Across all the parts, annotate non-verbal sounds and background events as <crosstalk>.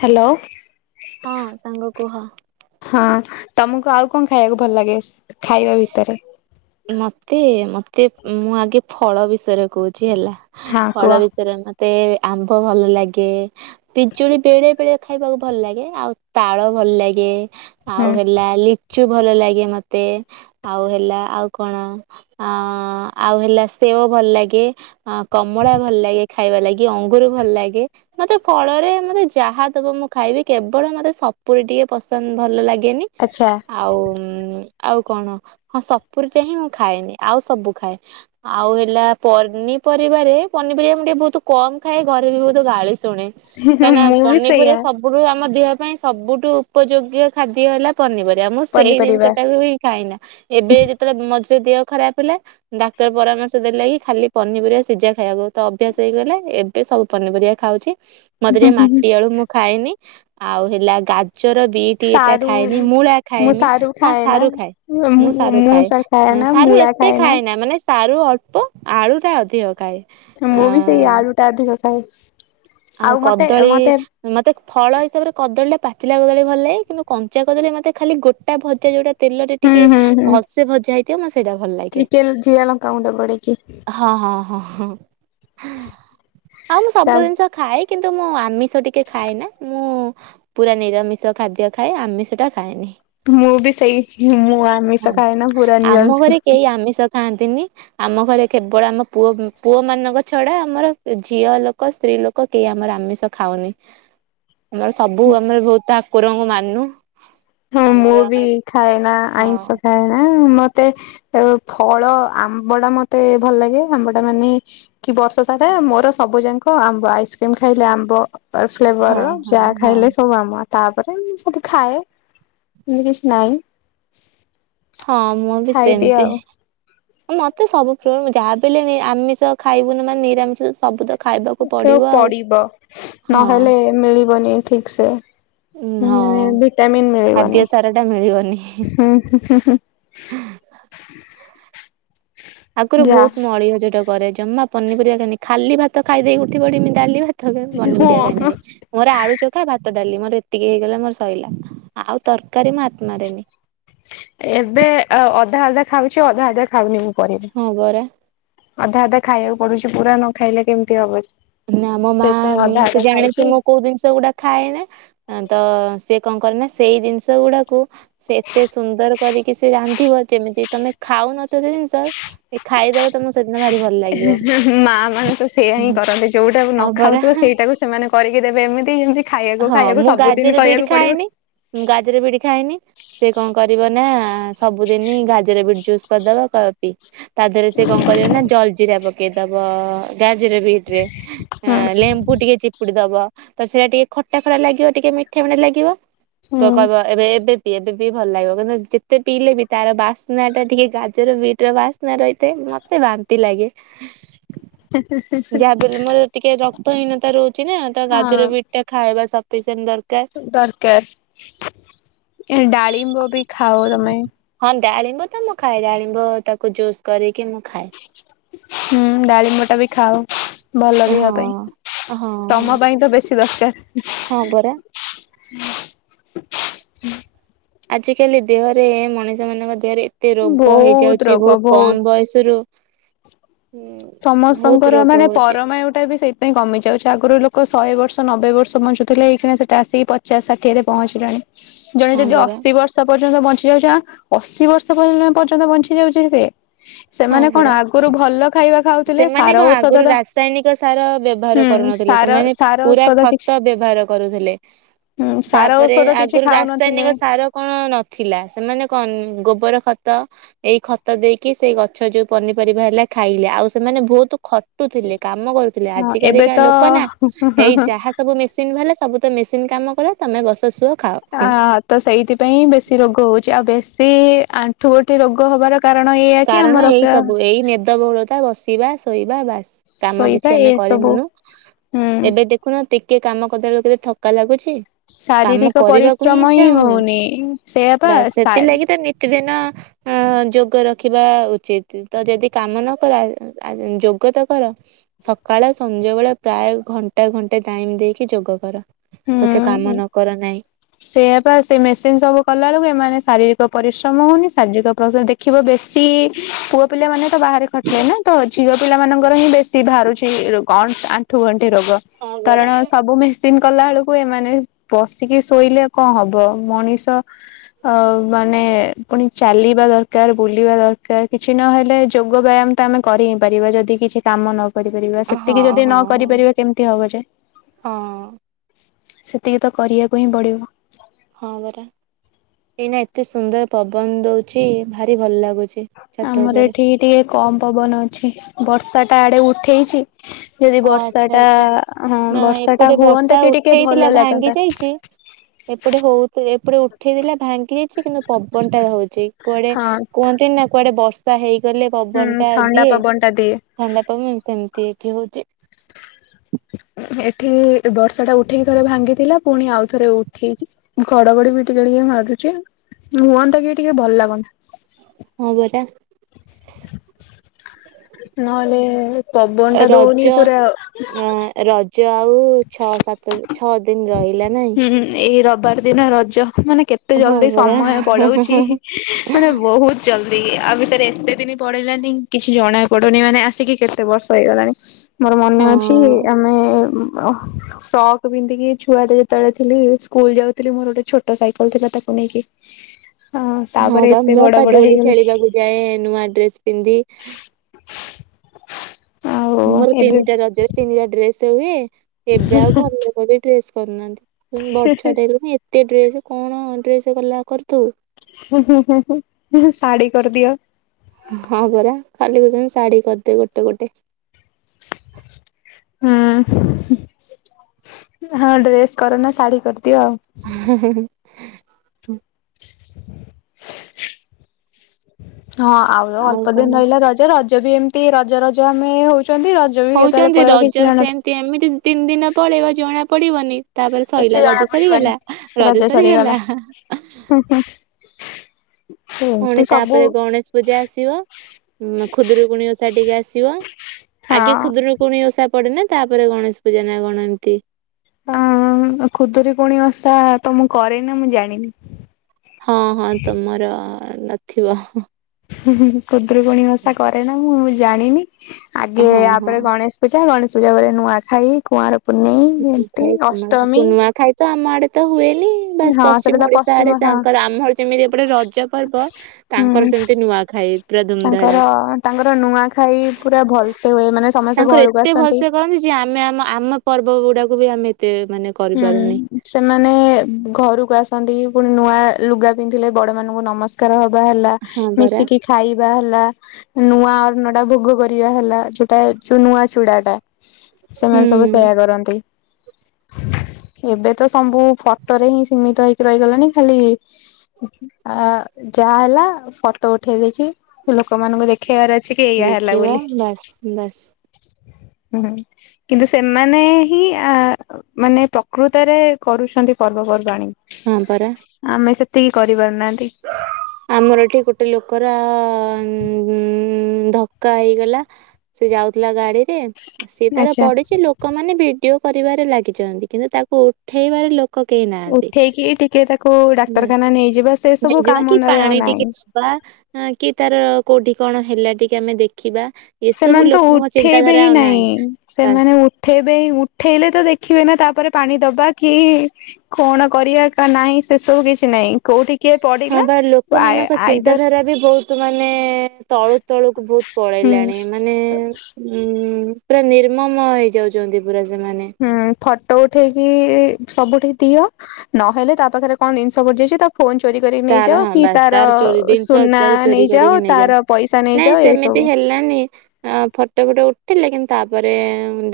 Hello. ହଁ ସାଙ୍ଗ କୁହ। ହଁ ତମକୁ ଆଉ କଣ ଖାଇବାକୁ ଭଲ ଲାଗେ, ଖାଇବା ଭିତରେ? ମତେ ମତେ ମୁଁ ଆଗେ ଫଳ ବିଷୟରେ କହୁଛି ହେଲା। ହଁ କୁହ ଫଳ ବିଷୟରେ ମତେ ଆମ୍ବ ଭଲ ଲାଗେ ପିଜୁଳି ବେଳେ ବେଳେ ଖାଇବାକୁ ଭଲ ଲାଗେ ଆଉ ତାଳ ଭଲ ଲାଗେ। ହୁଁ ଆଉ ହେଲା କୁଚୁ ଭଲ ଲାଗେ ମତେ ଆଉ ହେଲା ଆଉ କଣ ଅ ଆଉ ହେଲା ସେଓ ଭଲ ଲାଗେ କମଳା ଭଲ ଲାଗେ ଖାଇବା ଲାଗି ଅଙ୍ଗୁର ଭଲ ଲାଗେ ମତେ ଫଳରେ ମତେ ଯାହା ଦେବ ମୁଁ ଖାଇବି କେବଳ ମତେ ସପୁୁରୀ ଟିକେ ପସନ୍ଦ ଭଲ ଲାଗେ। କେନି ଆଚ୍ଛା ଆଉ ଆଉ କଣ ହଁ ସପୁୁରୀଟ ହିଁ ମୁଁ ଖାଏନି ଆଉ ସବୁ ଖାଏ ଆଉ ହେଲା ପନିପରିବାରେ ପନିପରିବା ମୁଁ ଟିକେ ବହୁତ କମ ଖାଏ ଘରେ ବି ବହୁତ ଗାଳି ଶୁଣେ କାହିଁକିନା ମୁଁ ବି ସେଇଆ ପନିପରିବା ସବୁ ଆମ ଦେହ ପାଇଁ ସବୁଠୁ ଉପଯୋଗୀ ଖାଦ୍ୟ ହେଲା ପନିପରିବା। ମୁଁ ସେଇ ଜିନିଷ ପନିପରିବା ଟାକୁ ହି ଖାଇନା ଏବେ ଯେତେବେଳେ ବିମସ ଯ ଦେହ ଖରାପ ହେଲା ଡାକ୍ତର ପରାମର୍ଶ ଦେଲେ କି ଖାଲି ପନିପରିବା ସିଝା ଖାଇବାକୁ ତ ଅଭ୍ୟାସ ହେଇଗଲା ଏବେ ସବୁ ପନିପରିବା ଖାଉ ମତେ ଟିକେ ମାଟି ଆଳୁ ମୁଁ ଖାଇନି। ଆଉ ହେଲା ଗା ଚୋର ବିଟ ଏଇଟା ସାରୁ ଖାଇନି ମୁଁଟ ମୁଁ ସାରୁ ଖାଏନା ମୁଁ ସ ଖାଏ ନା ସାରୁ ମୂଳା ଏତେ ଖାଏନା ଖାଏ ନା ମାନେ ସାରୁ ଅଳ୍ପ ଆଳୁ ଟା ଅଧିକ। ଖାଏ। ଅ ମୁଁ ବି ସେଇ ଆଳୁ ଟା ଅଧିକ। <unintelligible> ଆଉ ମତେ କଦଳୀ ମତେ ମ ଫଳ ହିସାବରେ କଦଳୀଟା ପାଚିଲା କଦଳୀ ଭଲ ଲାଗେ କିନ୍ତୁ କଞ୍ଚା କଦଳୀ ମତେ ଖାଲି ଗୋଟା ଭଜା ଯୋଉ ତେଲରେ ହୁଁ ଟିକେ ହୁଁ ହୁଁ ଭଲସେ ଭଜା ହେଇଥିବ ମତେ ସେଇଟା ଭଲ ଲାଗେ ଟିକେ ଜିରା ଲଙ୍କା ଗୁଣ୍ଡ ପଡିକି ହଁ ହଁ। ହଁ। ଆଉ ମୁଁ ତା ସବୁ ଜିନିଷ ଖାଏ କିନ୍ତୁ ମୁଁ ଆମିଷ ଟିକେ ଖାଏ ନା ମୁଁ ପୁରା ନିରାମିଷ ଖାଦ୍ୟ ଖାଏ ଆମିଷ ଟା ଖାଏନି। ମୁଁ ବି ସେଇ ମୁଁ ହଁ। ଆମିଷ କାହି ନା ପୁର ନି ଆମିଷ ଥାଆନ୍ତିନି ଆମ ଘରେ କେବଳ ଆମ ପୁଅ ପୁଅ ମାନଙ୍କ ଛଡା ଆମର ଝିଅ ଲୋକ ସ୍ତ୍ରୀ ଲୋକ ଲୋକ କେହି ଆମର ଆମିଷ ଖାଉନି? ଆମର ସବୁ ଆମର ବହୁତ କୁକୁରଙ୍କୁ ମାନନୁ ହଁ ମୁଁ ବି ଖାଏ ନା ଆଇଁଷ ଖାଏନା ମ ମତେ ଫଳ ଆମ୍ବ ଟା ମତେ ଭଲ ଲାଗେ ଆମ୍ବ ଟା ମାନେ କି ବର୍ଷ ସାରା ମୋର ସବୁ ଯାକ ଆମ୍ବ ଆଇସ୍କ୍ରିମ ଖାଇଲେ ଆମ୍ବ ହଁ ଫ୍ଲେଭର ହଁ ଯାହା ହଁ ଖାଇଲେ ସବୁ ଆମ ତାପରେ ସବୁ ଖାଏ। ହିନତି କିଛି ନାଇଁ। ହଁ ମୁଁ ବି ସେମିତି ମତେ ସୁ ର ଯାହାବଲେ ଆମିଷ ଖାଇବୁନି ମାନେ ନିରାମିଷ ସବୁ ଦ ଉ ପଡିବ ହଁ ନହେଲେ ମିଳିବନି ଠିକ୍ ସେ ହଁ ମାନେ ଭିଟାମିନ୍ ଖାଦ୍ୟ ମିଳିବନି ସାର ଟା ମିଳିବନି। ହୁଁ। ଆଗରୁ ଯା ବହୁତ ମଳିହ ଯୋଉଟାକୁ ଘରେ ଜମା ପନିପରିବାି ଖାଲି ଭାତ ଖାଇ ଦେଇକି ଉଠି ପଡମି ଡାଲି ଭାତ ପନିପରିବା ହଁ ଖାଇି ମୋର ଆଳୁ ଚକା ବା ତ ଡାଲି ମୋର ଏତିକି ହେଇଗଲା ମୋର ଶୋଇଲା ଆଉ ତରକାରୀ ମୁଁ ଆତ୍ମାରେନି ଏବେ ଅଧା ଅଲଧା ଖାଉଛି ଅଧା ଅଲଦା ଖାଉନି ମୁଁ ପରିବା। ହଁ ବର ଅଧା ଅଧା ଖାଇବାକୁ ପଡୁଛି ପୁରା ନ ଖାଇଲେ କେମିତି ହବ। ନା ମୋ ମା ସେଇଥିପାଇଁ ଅଧା ସେ ଅଧା ଜାଣିଛି ମୁଁ ଖାଉଛି। କୋଉ ଜିନିଷ ଗୁଡା ଖାଏନ ତ ସିଏ କଣ କରେ ନା ସେଇ ଜିନିଷ ଗୁଡାକୁ ସେ ଏତେ ସୁନ୍ଦର କରିକି ସେ ରାନ୍ଧିବ ଯେମିତି ତମେ ଖାଉନଥ ଜିନିଷ ଖାଇଦବ ତମ ସେଦିନ ଭାରି ଭଲ ଲାଗିବ। ମା ମାନେ ତ ସେଇୟା ହିଁ କରନ୍ତି ଯୋଉଟାକୁ ନ ହଁ ଖାଉଥିବ ପରା। ସେଇଟାକୁ ସେମାନେ କରିକି ବେ ଏମିତିି ହଁ ମୁଁ ଗାଜର ବିଡି ଖାଏନି ମୁଁ ଗାଜର ବିଡି ଖାଇଏନି। ସେ କଣ କରିବ ନା ସବୁଦିନ ଗାଜର ବିଟ ଜୁସ୍ କରିଦବ କି? ତା ଦେହରେ ସେ କଣ କରିବ ନା ଜଲଜିିରି ହେବା ଦବା ବିଟ ରେ ଲେମ୍ପୁ ଟିକେ ଚିପୁଡି ଦବା ତ ସେଇଟା ଟିକେ ଖଟା ଖରା ଲାଗିବ ଟିକେ ମିଠା ମିଠା ଲାଗିବ ତୁ କହିବ ହୁଁ। ଏବେ ଏବେ ପିଇବେ ବି ଭଲ ଲାଗିବ କିନ୍ତୁ ଯେତେ ପିଇଲେ ବି ତାର ବାସ୍ନା ଟା ଟିକେ ଗାଜର ବିଟ ର ବାସ୍ନା ରହିଥାଏ ମତେ ବାନ୍ତି ଲାଗେ। ଯାହାବଲେ ମୋର ଟିକେ ରକ୍ତ ହୀନତା ରହୁଛି ନା ତ ଗାଜର ବି ହଁ ଖାଇବା ସିଣ୍ଟ ଦରକାର ଦରକାର ଡାଳିମ୍ବ ବି ଖାଅ ତମେ ହଁ ଡାଳିମ୍ବ ତ ମୁଁ ଖାଏ ଡାଳିବ ତାକୁ ଜୁସ୍ କରିକି ମୁଁ ଖାଏ। ହୁଁ ଡାଳିମଟା ବି ଖାଉ ଭଲ ହଁ ରିବା ପାଇଁ ହଁ ହଁ ତମ ପାଇଁ ତ ବେଶୀ ଦରକାର ହଁ ପରା <inaudible> ଆଜିକାଲି ଦେହରେ ମଣିଷ ମାନଙ୍କ ଦେହରେ ଏତେ ରୋଗ ବହୁତ ହେଇଯାଉଛି ରୋଗ ବହୁତ କମ ବୟସ ରୁ ବହୁତ ସମସ୍ତଙ୍କର ରୋଗ ମାନେ ହଉଛି ପରମ ପରମାୟୁ ଟା ସେ ପାଇଁ କମି ଯାଉଛି ଆଗରୁ ଲୋକ ଶହେ ବର୍ଷ ନବେ ବର୍ଷ ବଞ୍ଚୁଥିଲେ ଏଇ ସେଠା ଆସିକି ପଚା ଷଠିଏରେ ପହଞ୍ଚିଲାଣି। ଜଣେ ହଁ ଯଦି ପରା ଅଶୀ ବର୍ଷ ପ ପର୍ଯ୍ୟନ୍ତ ବଞ୍ଚି ଯାଉଛି ଅଶୀ ବର୍ଷ ପର୍ଯ୍ୟନ୍ତ ବଞ୍ଚି ଯାଉଛି ସେ ହଁ ସେମାନେ କଣ ଆଗରୁ ଭଲ ଖାଇବା ଖାଉଥିଲେ ସେମାନେ ସାର କଣ ଔଷଧ ଆଗରୁ ତ ରାସାୟନିକ ସାର ବ୍ୟବହାର ହୁଁ କରୁନଥିଲେ ସାର ସେମାନେ ସାର ପୁରା ଔଷଧ କିଛି ଖତ ବ୍ୟବହାର କରୁଥିଲେ ହୁଁ ସାର ତାପରେ ଔଷଧ କିଛି ଆଗରୁ ଖାଉନଥିଲେ ରାସାୟନିକ ସାର କଣ ନଥିଲା ସେମାନେ କଣ ଗୋବର ଖ ଖତ ଏଇ ଖତ ଦେଇକି ସେଇ ଗଛ ଗଛ ଯୋଉ ପନିପରିବା ହେଲା ଖାଇଲେ ଆଉ ସେମାନେ ବହୁତ ଟୁଥିଲେ କାମ କରୁଥିଲେ ହଁ ଆଜି ଏବେ କାଲିକା ତ ଲୋକ ନା ହେଇ ଯାହା ସବୁ ମେସିନ୍ ବାଲା ସବୁ ତ ମେସିନ୍ କାମ କରେ ତମେ ବସ ଶୁଅ ଖାଅ ଅ ତ ସେଇଥିପାଇଁ ବେଶୀ ରୋଗ ହଉଛି ଆଉ ବେଶୀ ବେଶୀ ଆଣ୍ଠୁ ଗଣ୍ଠି ରୋଗ ହବାର କାରଣ ଏଇଆ କି କାରଣ ଏଇ ଆମର ସବୁ ଏଇ ମେଦବହୁଳତା ବସି <inaudible> ବାସ୍ କାମ ଶୋଇବା କିଛି ଏ ଆମେ ସବୁ କରିମୁନୁ ହୁଁ। ଏବେ ଦେଖୁନ କିଏ କାମ <inaudible> କେତେ ଥକା ଲାଗୁଛି କାମ ଶାରୀରିକ କରିବାକୁ ପରିଶ୍ରମ ଇଚ୍ଛା ହିଁ ହଉନି ସେଇଆା ପା ବାସ୍ ସେଥିଲାଗି ତ ନିତିଦିନ ଅ ଯୋଗ ରଖ ଦେଖିବା ଉଚିତ୍ ତ ଯଦି କାମ ନ କର ଅ ଯୋଗ ତ କର ସକାଳ ସଞ୍ଧ୍ୟବେେଳେ ପ୍ରାୟ ଘଣ୍ଟା ଘଣ୍ଟେ ଟାଇମ ଦେଇକି ଯୋଗ କର। ପଛେ କାମ ହୁଁ ନ କର ନାହିଁ। ସେଆପ ସେ ମେସିନ ସବୁ କଲା ବେଳକୁ ଏ ମାନେ ଶାରୀରିକ ପରିଶ୍ରମ ହଉନି ଶାରୀରିକ ପରିଶ୍ରମ ଦେଖିବ ବେଶୀ ପୁଅ ପିଲା ମାନେ ତ ବାହାରେ ଖଟିଲେ ନା ତ ଝିଅ ପିଲାମାନଙ୍କର ହିଁ ବେଶୀ ବାହାରୁଛିରୋ ଆଣ୍ଠୁ ଗଣ୍ଠି ରୋଗ ହଁ ପରା। କାରଣ ସବୁ ମ କଲା ବେଳକୁ ଏମାନେ ବସିକି ଶୋଇଲେ କଣ ହବ ମଣିଷ ଅ ମାନେ ପୁଣି ଚାଲିବା ଦରକାର ବୁଲିବା ଦରକାର କିଛି ନହେଲେ ଯୋଗ ବ୍ୟାୟାମ ତ ଆମେ କରି ହି ପାରିବା ଯଦି କିଛି କାମ ନ କରିପାରିବା ହଁ ସେତିକି ହଁ ଯଦି ନ ହଁ କରିପାରିବା କେମିତି ହବ ଯେ। ହଁ। ସେତିକି ତ କରିବାକୁ ହିଁ ପଡିବ। ହଁ ପରା ଏଇନା ଏତେ ସୁନ୍ଦର ପବନ ଦଉଛି ଭାରି ଭଲ ଲାଗୁ ଆମର <inaudible> ଏଠି ଟିକେ କମ ପବନ ଅଛି ବର୍ଷା। ତା ଆଡେ ଉଠେଇଛି ଯଦି ଓ ଆଚ୍ଛା ବର୍ଷାଟା ଆଚ୍ଛା ହଁ ନା ବର୍ଷା ଟା ଏପଟେ ବର୍ଷା ହୁଅନ୍ତା କି ଟିକେ ଉଠେଇଥିଲା ଭଲ ଭାଙ୍ଗି ଲାଗନ୍ତା ଯାଇଛି ଏପଟେ ହଉ ଏପଟେ ଉଠେଇଥିଲା ଭାଙ୍ଗି ଯାଇଛି କିନ୍ତୁ ପବନଟା ହଉଛି କୁଆଡେ ହଁ କୁହନ୍ତି ନା କୁଆଡେ ବର୍ଷା <unintelligible> ହୁଁ ପବନ ଟା ଥଣ୍ଡା ପବନଟା ଦିଏ। ସେ <unintelligible> ଏଠି ବର୍ଷାଟା ଉଠେଇକି ଥରେ ଭାଙ୍ଗିଥିଲା ପୁଣି ଆଉ ଥରେ ଉଠେଇଛି ଘଡଘଡି ବି ଟିକେ ଟିକେ ମାରୁଛି ହୁଅନ୍ତା କି ଟିକେ ଭଲ ଲାଗନ୍ତା। ହଁ ପରା। ନହେଲେ ପବନଟା ଦଉନି ପୁରା। ଯାଉ ହୁଁ ଏଇ ରବିବାର ଦିନ ରଜ। ମାନେ କେତେ ହଁ ଜଲଦି ପରା ସମୟ ପଳାଉଛି ମାନେ ବହୁତ ଜଲଦି ଆଉ ଭିତରେ ଏତେ ଦିନ ପଡେଇିଲାନି କିଛି ଜଣା ପଡୁନି ମାନେ ଆସିକି କେତେ ବର୍ଷ ହେଇଗଲାଣି ମୋର ମନେ ହଁ ଅଛି ଆମେ ଫ୍ରକ ପିନ୍ଧିକି ଛୁଆଟା ଯେତେବେଳେ ଥିଲି ସ୍କୁଲ ଯାଉଥିଲି ମୋର ଗୋଟେ ଛୋଟ ସାଇକେଲ ଥିଲା ତାକୁ ନେଇକି ହଁ ତାପରେ ବା ଏତେ ମୋ ବଡ ପା ବଡ ଡୋଳି ହେଇଗଲେଣି ଖେଳିବାକୁ ଯାଏ ନୂଆ ଡ୍ରେସ ପିନ୍ଧି ଆଉ ମୋର ଏବେ ତିନିଟା ରଜରେ ତିନିଟା ଡ୍ରେସ୍ ହୁଏ। ଏବେ ଆଉ ଘରଲୋକ ବି ଡ୍ରେସ କରୁନାହାନ୍ତି। ବଡ଼ ଛୁଆଟେ <unintelligible> ଏତେ ଡ୍ରେସ କଣ ଡ୍ରେସ ଗଲା କରୁଥୁବୁ। ଶାଢ଼ୀ କରିଦିଅ। ହଁ ପରା ଖାଲି କହୁଛନ୍ତି ଶାଢୀ କରିଦେ ଗୋଟେ ଗୋଟେ। ହୁଁ ହଁ ଡ୍ରେସ୍ କର ନା ଶାଢୀ କର <unintelligible> <unintelligible> <unintelligible> ହଁ ଆଉ ଅଳ୍ପ ଦିନ ରହିଲା ରଜ ରଜ ଯ ବି ଏମିତି ରଜ ରଜ ଆମେ ହଉ ହଉଛନ୍ତି ରଜ ସେମତି ଏମିତି ତିନି ଦିନ ପଳେଇବା ଜଣାପଡ଼ିବନି। ତାପରେ କିଛି ସଇଲା ଜଣା ରଜ ପଡିବନି ସରିଗଲା ରଜ ସରିଗଲା। ହୁଁ ହୁଁ ପୁଣି ଏମିତି ସବୁ ତାପରେ ଗଣେଶ ପୂଜା ଆସିବ ଖୁଦରୁକୁୁଣୀ ଓଷା ଟିକେ ଆସିବ ହଁ ଆଗେ ଖୁଦରୁକୁୁଣି ଓଷା ପଡେନା ତାପରେ ଗଣେଶ ପୂଜା ନା କଣ ଏନ୍ତି। ଅଁ ଖୁଦରକୁଣି ଓଷା ତ ମୁଁ କରେନା ମୁଁ ଜାଣିନି। ହଁ ହଁ ତମର। ନଥିବ <inaudible> ୁ କୁଦ୍ରୁପଣୀ ଭାଷା କରେ ନା ମୁଁୁ <inaudible> ଜାଣିନି। ଆଗେ ହଁ ହଁ। ଆପରେ ଗଣେଶ ପୂଜା ଗଣେଶ ୂଜା ବ ନୂଆଖାଇ କୁଆଁର <inaudible> ଏମିତି ଖାଇ ଅଷ୍ଟମୀ କୁନୁଆ ଖାଇ ତ ଆମ ଆଡେ ତ ହୁଏନି ବାସ ହଁ ସେଟା ପଶ୍ଚିମ ତ ଓଡିଶା ଆଡେ ହଁ ତାଙ୍କର ଆମ ଯେମିତି ଏପଟେ ରଜ ପର୍ବ ତାଙ୍କର ହୁଁ ସେମିତି ନୂଆଖାଇ ପୁରା ଧୁମଧାଡା ତାଙ୍କର ତାଙ୍କର ନୂଆଖାଇ ପୁରା ଭଲସେ ହୁଏ ମାନେ ସମସ୍ତେ ତାଙ୍କର ଘରକୁ ଏତେ ଆସନ୍ତି ଭଲସା କରନ୍ତି ଯେ ଆମେ <inaudible> ପର୍ବ ଗୁଡାକୁ ବି ଆମେ ଏତେ ମାନେ କରିପାରୁନି। ହୁଁ ସେମାନେ ଘରକୁ ଆସନ୍ତି ପୁଣି। ନୂଆ ଲୁଗା ପିନ୍ଧିଲେ ବଡ ମଙ୍କୁ ନମସ୍କାର ହବ। ହେଲା ହଁ ପରା ମିଶିକି ଖାଇବା ହେଲା। ନୂଆ ଅ ନଡା ଭୋଗ କରିବା ହେଲା ଯୋଉଟା ଯୋଉ ନୂଆ ଚୁଡା ଟା ହୁଁ ସେମାନେ ସବୁ ସେୟା କରନ୍ତି। ଏବେ ତ ସବୁ ଫଟୋ ରେ ହିଁ ସୀମିତ ହେଇକି ରହିଗଲାଣି ଖାଲି ଆ ଯାହା ହେଲା ଫଟୋ ଉଠେଇ ଦେଇକି ଲୋକମାନଙ୍କୁ ଦେଖେଇବାର ଅଛି କି ଏଇଆ ହେଲା ଦେଖିବା ବୋଲି ବାସ୍ ବାସ୍। ହୁଁ କିନ୍ତୁ ସେମାନେ ହିଁ ଅ ମାନେ ପ୍ରକୃତରେ କରୁଛନ୍ତି ପର୍ବପର୍ବାଣୀ। ହଁ ପରା। ଆମେ ସେତିକି କରିବାର ଆମର ଏଠି ଗୋଟେ ଲୋକର ଧକ୍କା ହେଇଗଲା ସେ ଯାଉଥିଲା ଗାଡିରେ ସେଏ ତାର ଆଚ୍ଛା ପଢିଛି ଲୋକମାନୋନ ଭିଡିଓ କରିବାରେ ଲାଗିଛନ୍ତି କିନ୍ତୁ ତାକୁ ଉଠେଇବାରେ ଲୋକ କେହି ନାହାନ୍ତି। ଉଠେଇକି ଟିକେ ତାକୁ ବାସ୍ ଡାକ୍ତରଖାନା ନେଇଯିବା ସେ ସବୁ କାହା ନେଇଯିବା କି ମନରେ ଆଉ ପାଣି ନାହିଁ। ଟିକେ ଦବା କି ତାର କୋଉଠି କଣ ହେଲା ଟିକେ ଆମେ ଦେଖିବା। ଏସବୁ ସେମାନେ ତ ଲୋକଙ୍କ ଉଠେଇବେ ଚିନ୍ତାଧାରା ହିଁ ଆଉ ନାଇଁ ନାହିଁ ବାସ୍। ସେମାନେ ଉଠେଇବେ ହିଁ ଉଠେଇଲେ ତ ଦେଖିବେ ନା ତାପରେ ପାଣି ଦବା କି କଣ କରିବା କ ନାହିଁ ସେସବୁ କିଛି ନାହିଁ। କୋଉଠି କିଏ ହଁ ପଡିଲା ବା ଆଇ ଲୋକମାନଙ୍କ ଆଇଦର ଚିନ୍ତାଧାରା ବି ବହୁତ ମାନେ ତଳୁ ତଳକୁ ବହୁତ ହୁଁ ପଳେଇଲାଣି ମାନେ ଉ ପୁରା ନିର୍ମମ ହେଇଯାଉଛନ୍ତି ପୁରା ସେମାନେ ହୁଁ ଫଟୋ ଉଠେଇକି ସବୁଠେଇ ଦିଅ ନହେଲେ ତା ପାଖରେ କଣ ଜିନିଷ ପଡିଯାଇଛି ତା ଫୋନ ଚୋରି କରିକି ତାର ନେଇଯାଅ ହଁ କି ବାସ୍ ତାର ଚୋରି ଜିନିଷ ସୁନା ତାର ଚୋରି ନେଇଯାଅ କରିକି ତାର ପଇସା ନେଇଯାାଉ ନେଇଯାଅ ନାଇଁ ସେମିତି ଏସବୁ ହେଲାନି ଫଟୋ ଫୁଟ ଉଠ ଥିଲେ କିନ୍ତୁ ତାପରେ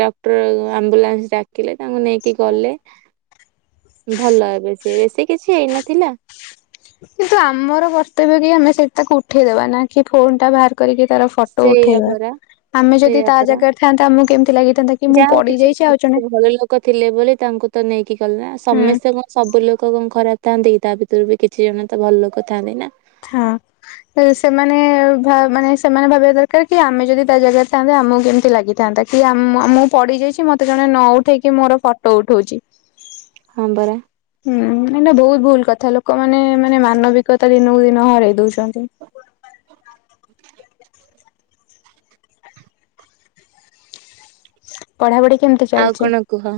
ଡକ୍ଟର ଆମ୍ବୁଲାନ୍ସ ଡାକିଲେ ତାଙ୍କୁ ନେଇକି ଗଲେ ଭଲ ଏବେ ସି ବେଶୀ କିଛି ହେଇନଥିଲା। କିନ୍ତୁ ଆମର କର୍ତ୍ତବ୍ୟ କି ଆମେ ସେଇ ତାକୁ ଉଠେଇଦବା ନା କି ଫୋନ ଟା ବାହାର କରିକି ତାର ଫଟୋ ଉଠେଇବା। ସେଇଆପରା ଆମେ ଯଦି ତା ସେଇଆପରା ଜାଗାରେ ଥାନ୍ତା ଆମକୁ କେମିତି ଲାଗିଥାନ୍ତା କି ମୁଁ ଯାହା ହଉ ପଡି କିଛି ଯାଇଛି ଆଉ ଜଣେ ଭଲ ଲୋକ ଥିଲେ ବୋଲି ତାଙ୍କୁ ତ ନେଇକି ଗଲେ ନା ହୁଁ ସମସ୍ତେ କଣ ସବୁ ଲୋକ କଣ ଖରାପ। ଥାନ୍ତି ତା ଭିତରୁ ବି କିଛି ଜଣ ତ ଭଲ ଲୋକ ଥାଆନ୍ତି ନା। ହଁ ସେମାନେ ମାନେ ସେମାନେ ଭାବିବା ଦରକାର କି ଆମେ ଯଦି ତା ଜାଗାରେ ଥାନ୍ତତା ଆମକୁ କେମିତି ଲାଗିଥାନ୍ତା କି ମୁଁ ପଡିଯାଇଛି ମତେ ଜଣେ ନ ଉଠେଇକି ମୋର ଫଟୋ ଉଠଉଛି। ହଁ ପରା। ହୁଁ ଏ ବହୁତ ଭୁଲ କଥା ଲୋକ ଲୋକମାନେ ମାନେ ମାନବିକତା ଦିନକୁ ଦିନ ହରେଇ ଦଉଛନ୍ତି। <inaudible> ପଢାପଢି କେମିତି ଆଉ ଚାଲିଛି? କଣ କୁହ।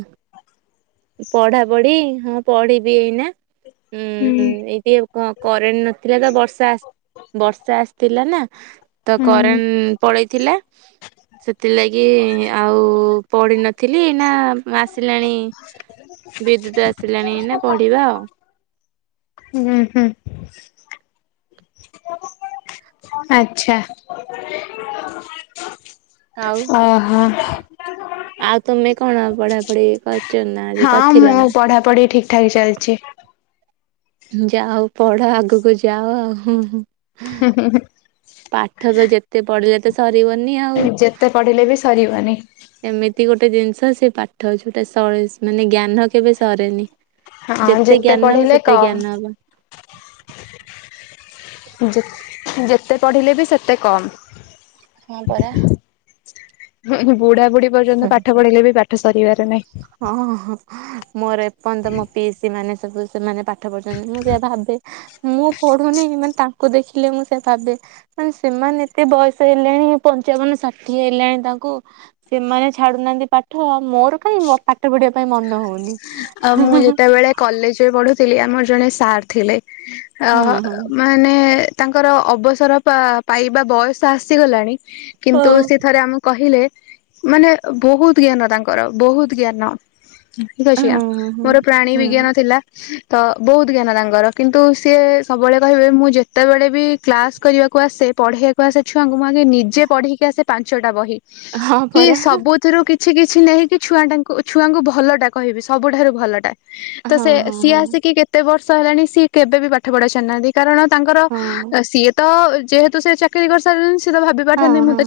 ପଢା ପଢି ହଁ ପଢିବି ଏଇନା। ହୁଁ ଏଇଠି କ କରେଣ୍ଟ ନଥିଲା ତ ବର୍ଷା ବର୍ଷା ଆସ ଥିଲା ନା ତ ହୁଁ କରେନ୍ ପଳେଇଛି। ଥିଲା ସେଥିଲାଗି ଆଉ ପଢିନଥିଲି ନା। ଆସିଲାଣି ବିଦ୍ୟୁତ ଆସିଲାଣି ନା ପଢିବା ଆଉ। ହୁଁ ହୁମ୍ଁ ଆଚ୍ଛା। ଆଉ ଓହୋ। ଆଉ ତମେ କଣ ପଢା ପଢେ କ ହଁ ମୁଁ ପଢାପଢି ଠିକ ଠାକ୍ ଚାଲିଛି। ଯାହଉ ପଢ ଆଗକୁ ଯାଅ। ହଁ ହଁ ପାଠ ତ ଯେତେ ପଢିଲେ ି ଆଉ ଯେତେ ପଢିଲେ ବି ସରିବନି ଏମିତି ଗୋଟେ ଜିନିଷ ସେ ପାଠ ହଉଛି ଗୋଟେ ସ ମାନେ ଜ୍ଞାନ କେବେ ସରେନି। ହଁ ଯେତେ ଜ୍ଞାନ ନବ ପଢିଲେ ସେତେ କମ୍। ଜ୍ଞାନ ହବ। ଯେ ଯେତେ ପଢ଼ିଲେ ବି ସେତେ କମ୍। ହଁ ପରା। ବୁଢା ପର୍ଯ୍ୟନ୍ତ ପାଠ ପଢିଲେ ବି ପାଠ କରିବାର ନା ହଁ। ମୋର ଏପର୍ଯ୍ୟନ୍ତ ମୋ ପିଇସ ମାନେ <unintelligible> ପାଠ ପଢଛନ୍ତି ମୁଁ ସେଇୟଆ ଭାବେ ମୁଁ ପଢୁନି ମାନେ ତାଙ୍କୁ ଦେଖିଲେ ମୁଁ ସେ ଭାବେ ମାନେ ସେମାନେ ଏତେ ବୟସ ହେଲେଣି ପଞ୍ଚାବନ ଷାଠିଏ ହେଲାଣି ତାଙ୍କୁ ସେମାନେ ଛାଡୁନାହାନ୍ତି ପାଠ ଆଉ ମୋର କାଇ? ପାଠ ପଢିବା ପାଇଁ ମନ ହଉନି। ଆଉ ମୁଁ ଯେତେବେଳେ କଲେଜ ରେ ପ ଥିଲି ଆମର ଜଣେ ସାର୍ ଥିଲେ। ଅ ହଁ ହଁ ମାନେ ତାଙ୍କର ଅବସର ପାଇବା ବୟସ ଆସିଗଲାଣି। କିନ୍ତୁ ହଁ ସେ ଥରେ ଆମକୁ କହିଲେ ମାନେ ବହୁତ ଜ୍ଞାନ ତାଙ୍କର ବହୁତ ଜ୍ଞାନ ହଁ <unintelligible> ମୋର ପ୍ରାଣୀ ହଁ ବିଜ୍ଞାନ ଥିଲା। ତ ବହୁତ ଜ୍ଞାନ ତାଙ୍କର କିନ୍ତୁ ସିଏ ସବୁବେଳେ କହିବେ ମୁଁ ଯେତେବେଳେ ବି କ୍ଲାସ କରିବାକୁ ଆସେ ପଢେଇଆକୁ ଆସ ଛୁଆ ତ ନିଜେ ପଢିକି ଆସ ପାଞ୍ଚଟା ବ ହଁ କି ପରା ସବୁଥିରୁ କିଛି କିଛି କିଛି ନେଇକି ଛୁଆ ଟାଙ୍କୁ ଛୁଆଙ୍କୁ ଭଲ ଟା କହିବି। ସବୁଠାରୁ ଭଲ। ତ ହଁ ସେ ହଁ ସିଏ ହଁ ଆସିକି କେତେ ବର୍ଷ? ହେଲାଣି ସି କେବେ ବି ପାଠ ପଢା ସାରିନାହାନ୍ତି କାରଣ ତାଙ୍କର ହଁ ସିଏ ତ ଯେହେତୁ ସେ ଚାକିରି କରିସାରିଲ ତ ଭାବି ପାରିଥାନ୍ତେ ହଁ ନା ନାଇ ହଁ